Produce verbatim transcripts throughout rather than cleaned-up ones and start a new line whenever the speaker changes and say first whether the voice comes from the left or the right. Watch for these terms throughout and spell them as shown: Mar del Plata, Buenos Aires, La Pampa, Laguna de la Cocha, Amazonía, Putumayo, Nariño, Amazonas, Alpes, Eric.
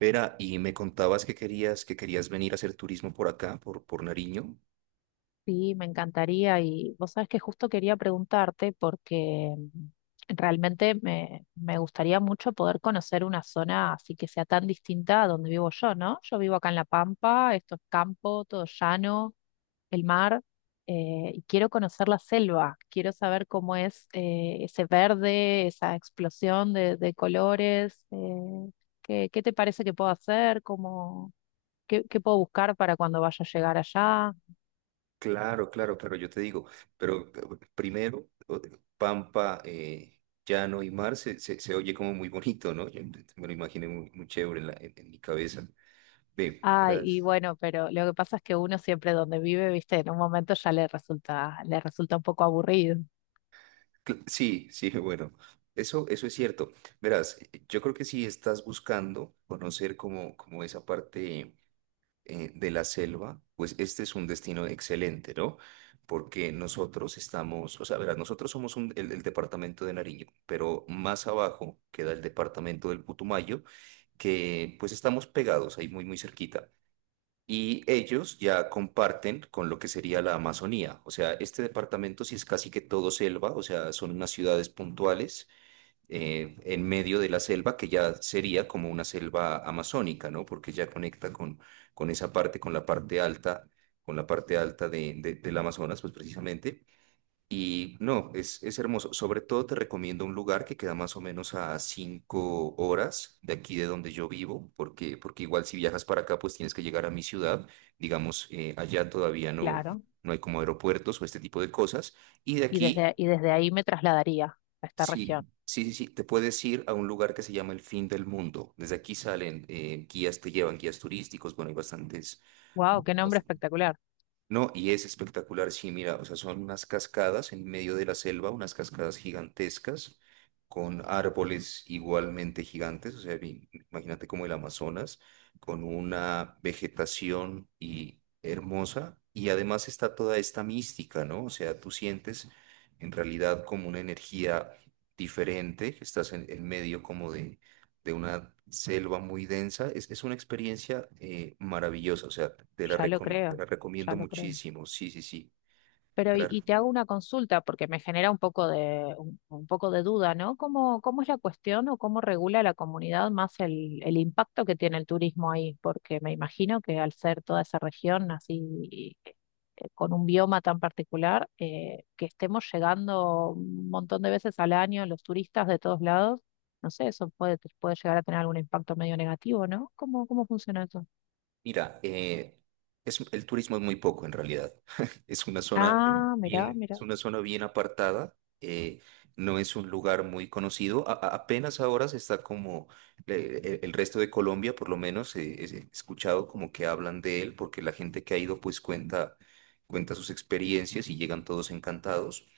right: Vera, y me contabas que querías, que querías venir a hacer turismo por acá, por, por Nariño.
left: Sí, me encantaría y vos sabés que justo quería preguntarte porque mm, realmente me, me gustaría mucho poder conocer una zona así que sea tan distinta a donde vivo yo, ¿no? Yo vivo acá en La Pampa, esto es campo, todo llano, el mar, eh, y quiero conocer la selva, quiero saber cómo es eh, ese verde, esa explosión de, de colores, eh, ¿qué, qué te parece que puedo hacer? ¿Cómo, qué, qué puedo buscar para cuando vaya a llegar allá?
right: Claro, claro, claro, yo te digo, pero eh, primero, o- Pampa, eh, Llano y Mar se, se, se oye como muy bonito, ¿no? Yo me lo imaginé muy, muy chévere en, la- en- en mi cabeza. Ve,
left: Ay, y
right: verás.
left: bueno, pero lo que pasa es que uno siempre donde vive, viste, en un momento ya le resulta, le resulta un poco aburrido,
right: cl- Sí, sí, bueno, eso, eso es cierto. Verás, yo creo que si estás buscando conocer como, como esa parte eh, de la selva, pues este es un destino excelente, ¿no? Porque nosotros estamos, o sea, verás, nosotros somos un- el, el departamento de Nariño, pero más abajo queda el departamento del Putumayo, que pues estamos pegados ahí muy, muy cerquita. Y ellos ya comparten con lo que sería la Amazonía. O sea, este departamento sí es casi que todo selva, o sea, son unas ciudades puntuales eh, en medio de la selva, que ya sería como una selva amazónica, ¿no? Porque ya conecta con, con esa parte, con la parte alta, con la parte alta de, de- del Amazonas, pues precisamente. Y no, es, es hermoso. Sobre todo te recomiendo un lugar que queda más o menos a cinco horas de aquí de donde yo vivo, porque, porque igual si viajas para acá, pues tienes que llegar a mi ciudad. Digamos, eh, allá todavía no,
left: claro.
right: no hay como aeropuertos o este tipo de cosas. Y de
left: Y desde,
right: aquí,
left: y desde ahí me trasladaría a esta región.
right: sí, sí, sí, sí. Te puedes ir a un lugar que se llama el fin del mundo. Desde aquí salen eh, guías, te llevan guías turísticos. Bueno, hay bastantes.
left: Wow, qué nombre espectacular.
right: No, y es espectacular, sí, mira, o sea, son unas cascadas en medio de la selva, unas cascadas gigantescas, con árboles igualmente gigantes, o sea, vi- imagínate como el Amazonas, con una vegetación y hermosa, y además está toda esta mística, ¿no? O sea, tú sientes en realidad como una energía diferente, estás en, en medio como de de una selva muy densa. Es, es una experiencia eh, maravillosa, o sea, te la,
left: Ya lo
right: recom- te
left: creo,
right: la
left: ya
right: recomiendo
left: lo creo.
right: muchísimo. Sí, sí, sí.
left: Pero
right: te
left: y,
right: la-
left: y te hago una consulta porque me genera un poco de un, un poco de duda, ¿no? ¿Cómo, cómo es la cuestión o cómo regula la comunidad más el, el impacto que tiene el turismo ahí? Porque me imagino que al ser toda esa región así eh, con un bioma tan particular, eh, que estemos llegando un montón de veces al año los turistas de todos lados, no sé, eso puede, puede llegar a tener algún impacto medio negativo, ¿no? ¿Cómo, cómo funciona eso?
right: Mira, eh, es, el turismo es muy poco en realidad. Es una zona
left: Ah, mirá,
right: bien,
left: mirá,
right: es una zona bien apartada. eh, no es un lugar muy conocido. A- a- apenas ahora se está como le- e- el resto de Colombia, por lo menos, eh, es- he escuchado como que hablan de él, porque la gente que ha ido pues cuenta, cuenta sus experiencias y llegan todos encantados.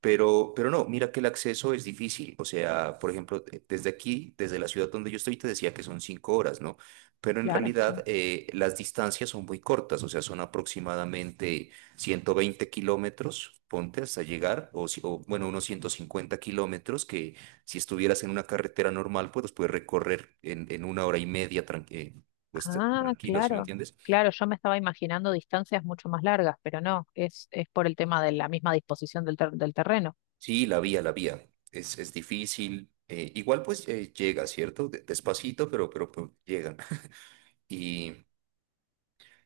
right: Pero, pero no, mira que el acceso es difícil. O sea, por ejemplo, eh, desde aquí, desde la ciudad donde yo estoy, te decía que son cinco horas, ¿no? Pero en
left: claro, sí.
right: realidad eh, las distancias son muy cortas, o sea, son aproximadamente ciento veinte kilómetros, ponte hasta llegar, o, si- o, bueno, unos ciento cincuenta kilómetros que si estuvieras en una carretera normal, pues los puedes recorrer en, en una hora y media, tran- eh, pues
left: Ah,
right: tranquilo, ¿sí me
left: claro,
right: entiendes?
left: claro, yo me estaba imaginando distancias mucho más largas, pero no, es, es por el tema de la misma disposición del, ter- del terreno.
right: Sí, la vía, la vía. Es, es difícil. eh, igual pues eh, llega, ¿cierto? De- Despacito, pero, pero pues, llegan. Y,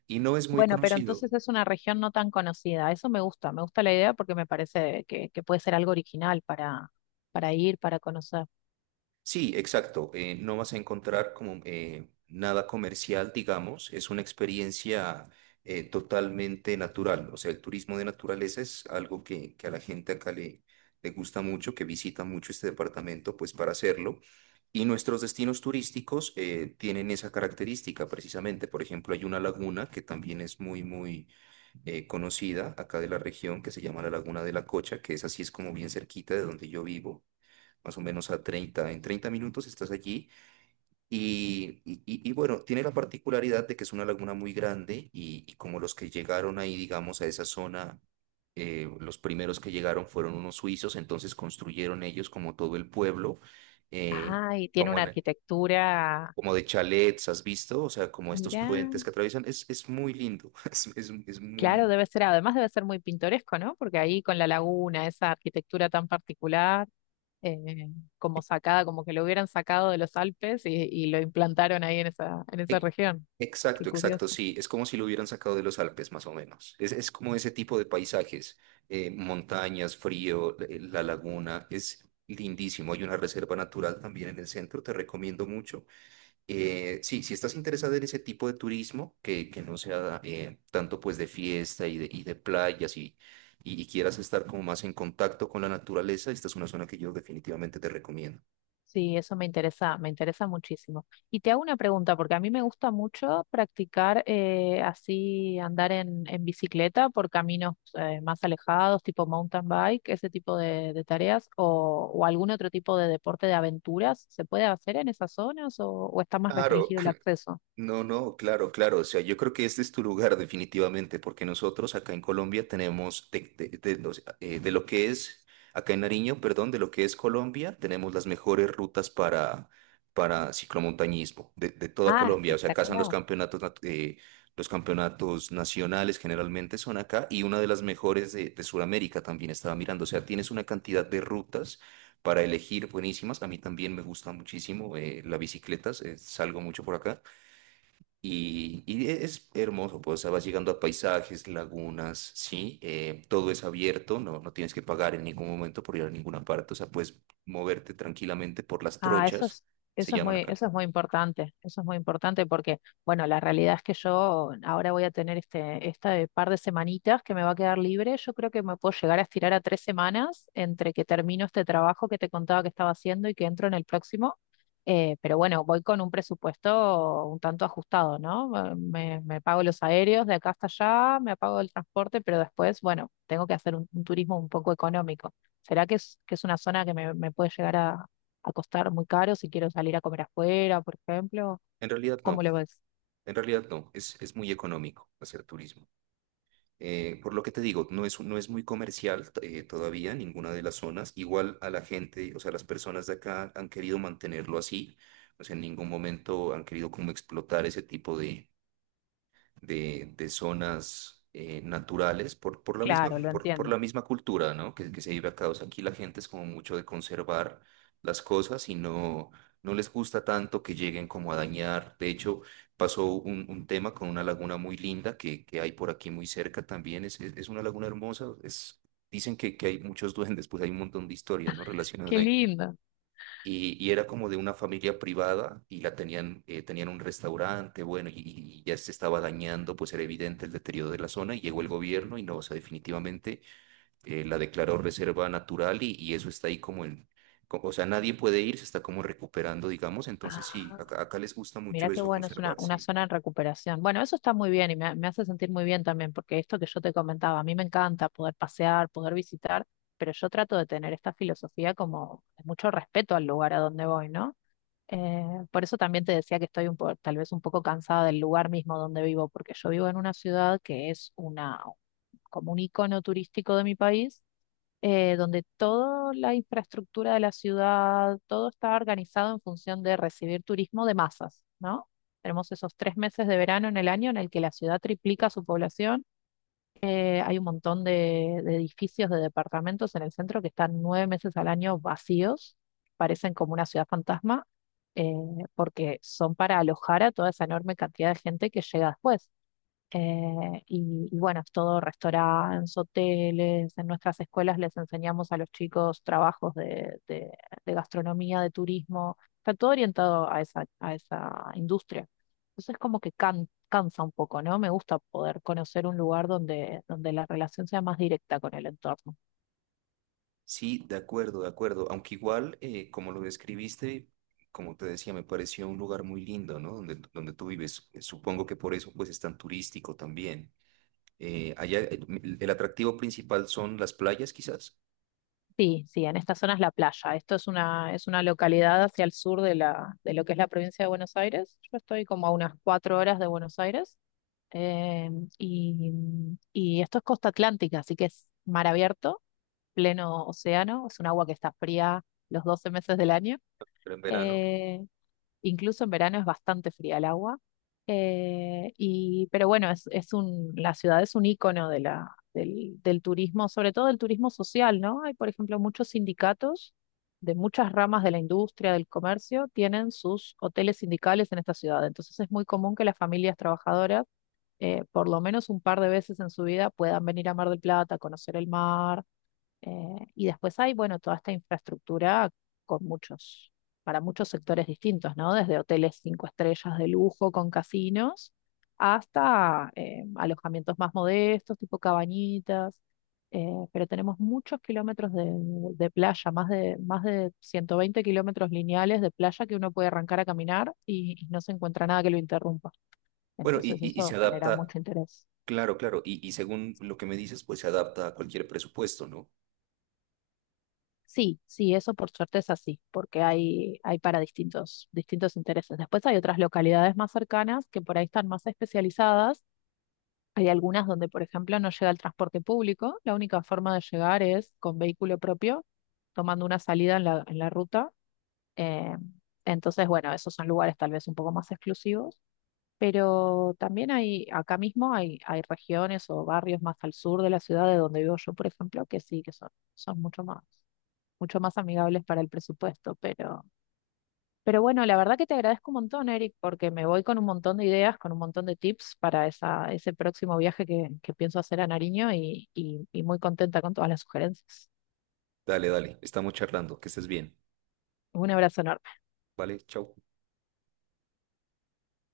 right: y no es muy
left: Bueno, pero
right: conocido.
left: entonces es una región no tan conocida, eso me gusta, me gusta la idea porque me parece que, que puede ser algo original para, para ir, para conocer.
right: Sí, exacto. eh, no vas a encontrar como eh, nada comercial, digamos. Es una experiencia eh, totalmente natural. O sea, el turismo de naturaleza es algo que, que a la gente acá le, le gusta mucho, que visita mucho este departamento, pues para hacerlo. Y nuestros destinos turísticos eh, tienen esa característica precisamente. Por ejemplo, hay una laguna que también es muy, muy eh, conocida acá de la región, que se llama la Laguna de la Cocha, que es así, es como bien cerquita de donde yo vivo, más o menos a treinta, en treinta minutos estás allí y, y- y- y bueno, tiene la particularidad de que es una laguna muy grande y, y como los que llegaron ahí, digamos, a esa zona, eh, los primeros que llegaron fueron unos suizos, entonces construyeron ellos como todo el pueblo, eh,
left: Ah, y tiene
right: como
left: una
right: en-
left: arquitectura,
right: como de chalets, ¿has visto? O sea, como estos
left: mirá,
right: puentes que atraviesan, es, es muy lindo, es, es, es muy
left: claro,
right: lindo.
left: debe ser, además debe ser muy pintoresco, ¿no? Porque ahí con la laguna, esa arquitectura tan particular. eh, Como sacada, como que lo hubieran sacado de los Alpes y, y lo implantaron ahí en esa, en esa
right: E-
left: región. Qué
right: Exacto,
left: curioso.
right: exacto, sí. Es como si lo hubieran sacado de los Alpes, más o menos. Es, es como ese tipo de paisajes, eh, montañas, frío, eh, la laguna, es lindísimo. Hay una reserva natural también en el centro, te recomiendo mucho. Eh, sí, si estás interesada en ese tipo de turismo, que, que no sea eh, tanto pues de fiesta y de, y de playas y, y, y quieras estar como más en contacto con la naturaleza, esta es una zona que yo definitivamente te recomiendo.
left: Sí, eso me interesa, me interesa muchísimo. Y te hago una pregunta, porque a mí me gusta mucho practicar eh, así, andar en, en bicicleta por caminos eh, más alejados, tipo mountain bike, ese tipo de, de tareas, o, o algún otro tipo de deporte de aventuras. ¿Se puede hacer en esas zonas o, o está más
right: Claro,
left: restringido el acceso?
right: no, no, claro, claro. O sea, yo creo que este es tu lugar definitivamente, porque nosotros acá en Colombia tenemos, de, de- de los- eh, de lo que es, acá en Nariño, perdón, de lo que es Colombia, tenemos las mejores rutas para, para ciclomontañismo de, de toda
left: Ah,
right: Colombia. O sea, acá son los
left: espectacular.
right: campeonatos, nat- eh, los campeonatos nacionales generalmente son acá y una de las mejores de, de Sudamérica también estaba mirando. O sea, tienes una cantidad de rutas para elegir buenísimas. A mí también me gusta muchísimo eh, la bicicleta, eh, salgo mucho por acá. Y, y e, es hermoso, pues, o sea, vas llegando a paisajes, lagunas, ¿sí? Eh, todo es abierto, no, no tienes que pagar en ningún momento por ir a ninguna parte, o sea, puedes moverte tranquilamente por las
left: Ah, eso
right: trochas,
left: es,
right: se
left: eso es
right: llaman
left: muy,
right: acá.
left: eso es muy importante, eso es muy importante porque, bueno, la realidad es que yo ahora voy a tener este, este par de semanitas que me va a quedar libre. Yo creo que me puedo llegar a estirar a tres semanas entre que termino este trabajo que te contaba que estaba haciendo y que entro en el próximo. Eh, pero bueno, voy con un presupuesto un tanto ajustado, ¿no? Eh, Me, me pago los aéreos de acá hasta allá, me pago el transporte, pero después, bueno, tengo que hacer un, un turismo un poco económico. ¿Será que es, que es una zona que me, me puede llegar a a costar muy caro si quiero salir a comer afuera, por ejemplo?
right: En realidad
left: ¿Cómo lo
right: no,
left: ves?
right: en realidad no, es, es muy económico hacer turismo. Eh, por lo que te digo, no es, no es muy comercial eh, todavía ninguna de las zonas, igual a la gente, o sea, las personas de acá han querido mantenerlo así, o sea, en ningún momento han querido como explotar ese tipo de de, de zonas eh, naturales por, por la misma,
left: Claro, lo
right: por, por la
left: entiendo.
right: misma cultura, ¿no? Que, que se vive acá. O sea, aquí la gente es como mucho de conservar las cosas y no, no les gusta tanto que lleguen como a dañar. De hecho, pasó un, un tema con una laguna muy linda que, que hay por aquí muy cerca también. Es, es, es una laguna hermosa. Es, dicen que, que hay muchos duendes, pues hay un montón de historias, ¿no? Relacionadas
left: Qué
right: ahí.
left: lindo.
right: Y, y era como de una familia privada y la tenían, eh, tenían un restaurante, bueno, y, y ya se estaba dañando, pues era evidente el deterioro de la zona y llegó el gobierno y no, o sea, definitivamente eh, la declaró reserva natural y, y eso está ahí como en, co- o sea, nadie puede ir, se está como recuperando, digamos,
left: Ah,
right: entonces sí, acá, acá les gusta
left: mira
right: mucho
left: qué
right: eso,
left: bueno, es una,
right: conservar,
left: una
right: sí.
left: zona en recuperación. Bueno, eso está muy bien y me, me hace sentir muy bien también, porque esto que yo te comentaba, a mí me encanta poder pasear, poder visitar, pero yo trato de tener esta filosofía como de mucho respeto al lugar a donde voy, ¿no? Eh, por eso también te decía que estoy un po- tal vez un poco cansada del lugar mismo donde vivo, porque yo vivo en una ciudad que es una, como un icono turístico de mi país eh, donde toda la infraestructura de la ciudad, todo está organizado en función de recibir turismo de masas, ¿no? Tenemos esos tres meses de verano en el año en el que la ciudad triplica su población. Eh, hay un montón de, de edificios, de departamentos en el centro que están nueve meses al año vacíos, parecen como una ciudad fantasma, eh, porque son para alojar a toda esa enorme cantidad de gente que llega después. Eh, y, y bueno, es todo restaurantes, hoteles, en nuestras escuelas les enseñamos a los chicos trabajos de, de- de gastronomía, de turismo, está todo orientado a esa, a esa industria. Entonces como que can- cansa un poco, ¿no? Me gusta poder conocer un lugar donde, donde la relación sea más directa con el entorno.
right: Sí, de acuerdo, de acuerdo, aunque igual, eh, como lo describiste, como te decía, me pareció un lugar muy lindo, ¿no? Donde, donde tú vives, supongo que por eso pues es tan turístico también. Eh, allá eh, el el atractivo principal son las playas, quizás,
left: Sí, sí, en esta zona es la playa. Esto es una, es una localidad hacia el sur de la, de lo que es la provincia de Buenos Aires. Yo estoy como a unas cuatro horas de Buenos Aires. Eh, y, y esto es costa atlántica, así que es mar abierto, pleno océano, es un agua que está fría los doce meses del año.
right: pero en verano.
left: Eh, Incluso en verano es bastante fría el agua. Eh, y, pero bueno, es, es un, la ciudad es un icono de la, del, del turismo, sobre todo del turismo social, ¿no? Hay, por ejemplo, muchos sindicatos de muchas ramas de la industria, del comercio, tienen sus hoteles sindicales en esta ciudad. Entonces es muy común que las familias trabajadoras eh, por lo menos un par de veces en su vida puedan venir a Mar del Plata, conocer el mar. Eh, y después hay, bueno, toda esta infraestructura con muchos, para muchos sectores distintos, ¿no? Desde hoteles cinco estrellas de lujo con casinos hasta eh, alojamientos más modestos, tipo cabañitas. Eh, pero tenemos muchos kilómetros de, de playa, más de, más de ciento veinte kilómetros lineales de playa que uno puede arrancar a caminar y y no se encuentra nada que lo interrumpa.
right: Bueno, y,
left: Entonces
right: y- y se
left: eso genera
right: adapta,
left: mucho interés.
right: claro, claro, y, y según lo que me dices, pues se adapta a cualquier presupuesto, ¿no?
left: Sí, sí, eso por suerte es así, porque hay, hay para distintos, distintos intereses. Después hay otras localidades más cercanas que por ahí están más especializadas. Hay algunas donde, por ejemplo, no llega el transporte público. La única forma de llegar es con vehículo propio, tomando una salida en la, en la ruta. Eh, entonces, bueno, esos son lugares tal vez un poco más exclusivos. Pero también hay, acá mismo hay, hay regiones o barrios más al sur de la ciudad de donde vivo yo, por ejemplo, que sí, que son, son mucho más, mucho más amigables para el presupuesto. Pero, pero bueno, la verdad que te agradezco un montón, Eric, porque me voy con un montón de ideas, con un montón de tips para esa, ese próximo viaje que, que pienso hacer a Nariño y, y, y muy contenta con todas las sugerencias.
right: Dale, dale, estamos charlando, que estés bien,
left: Un abrazo enorme.
right: ¿vale? Chau.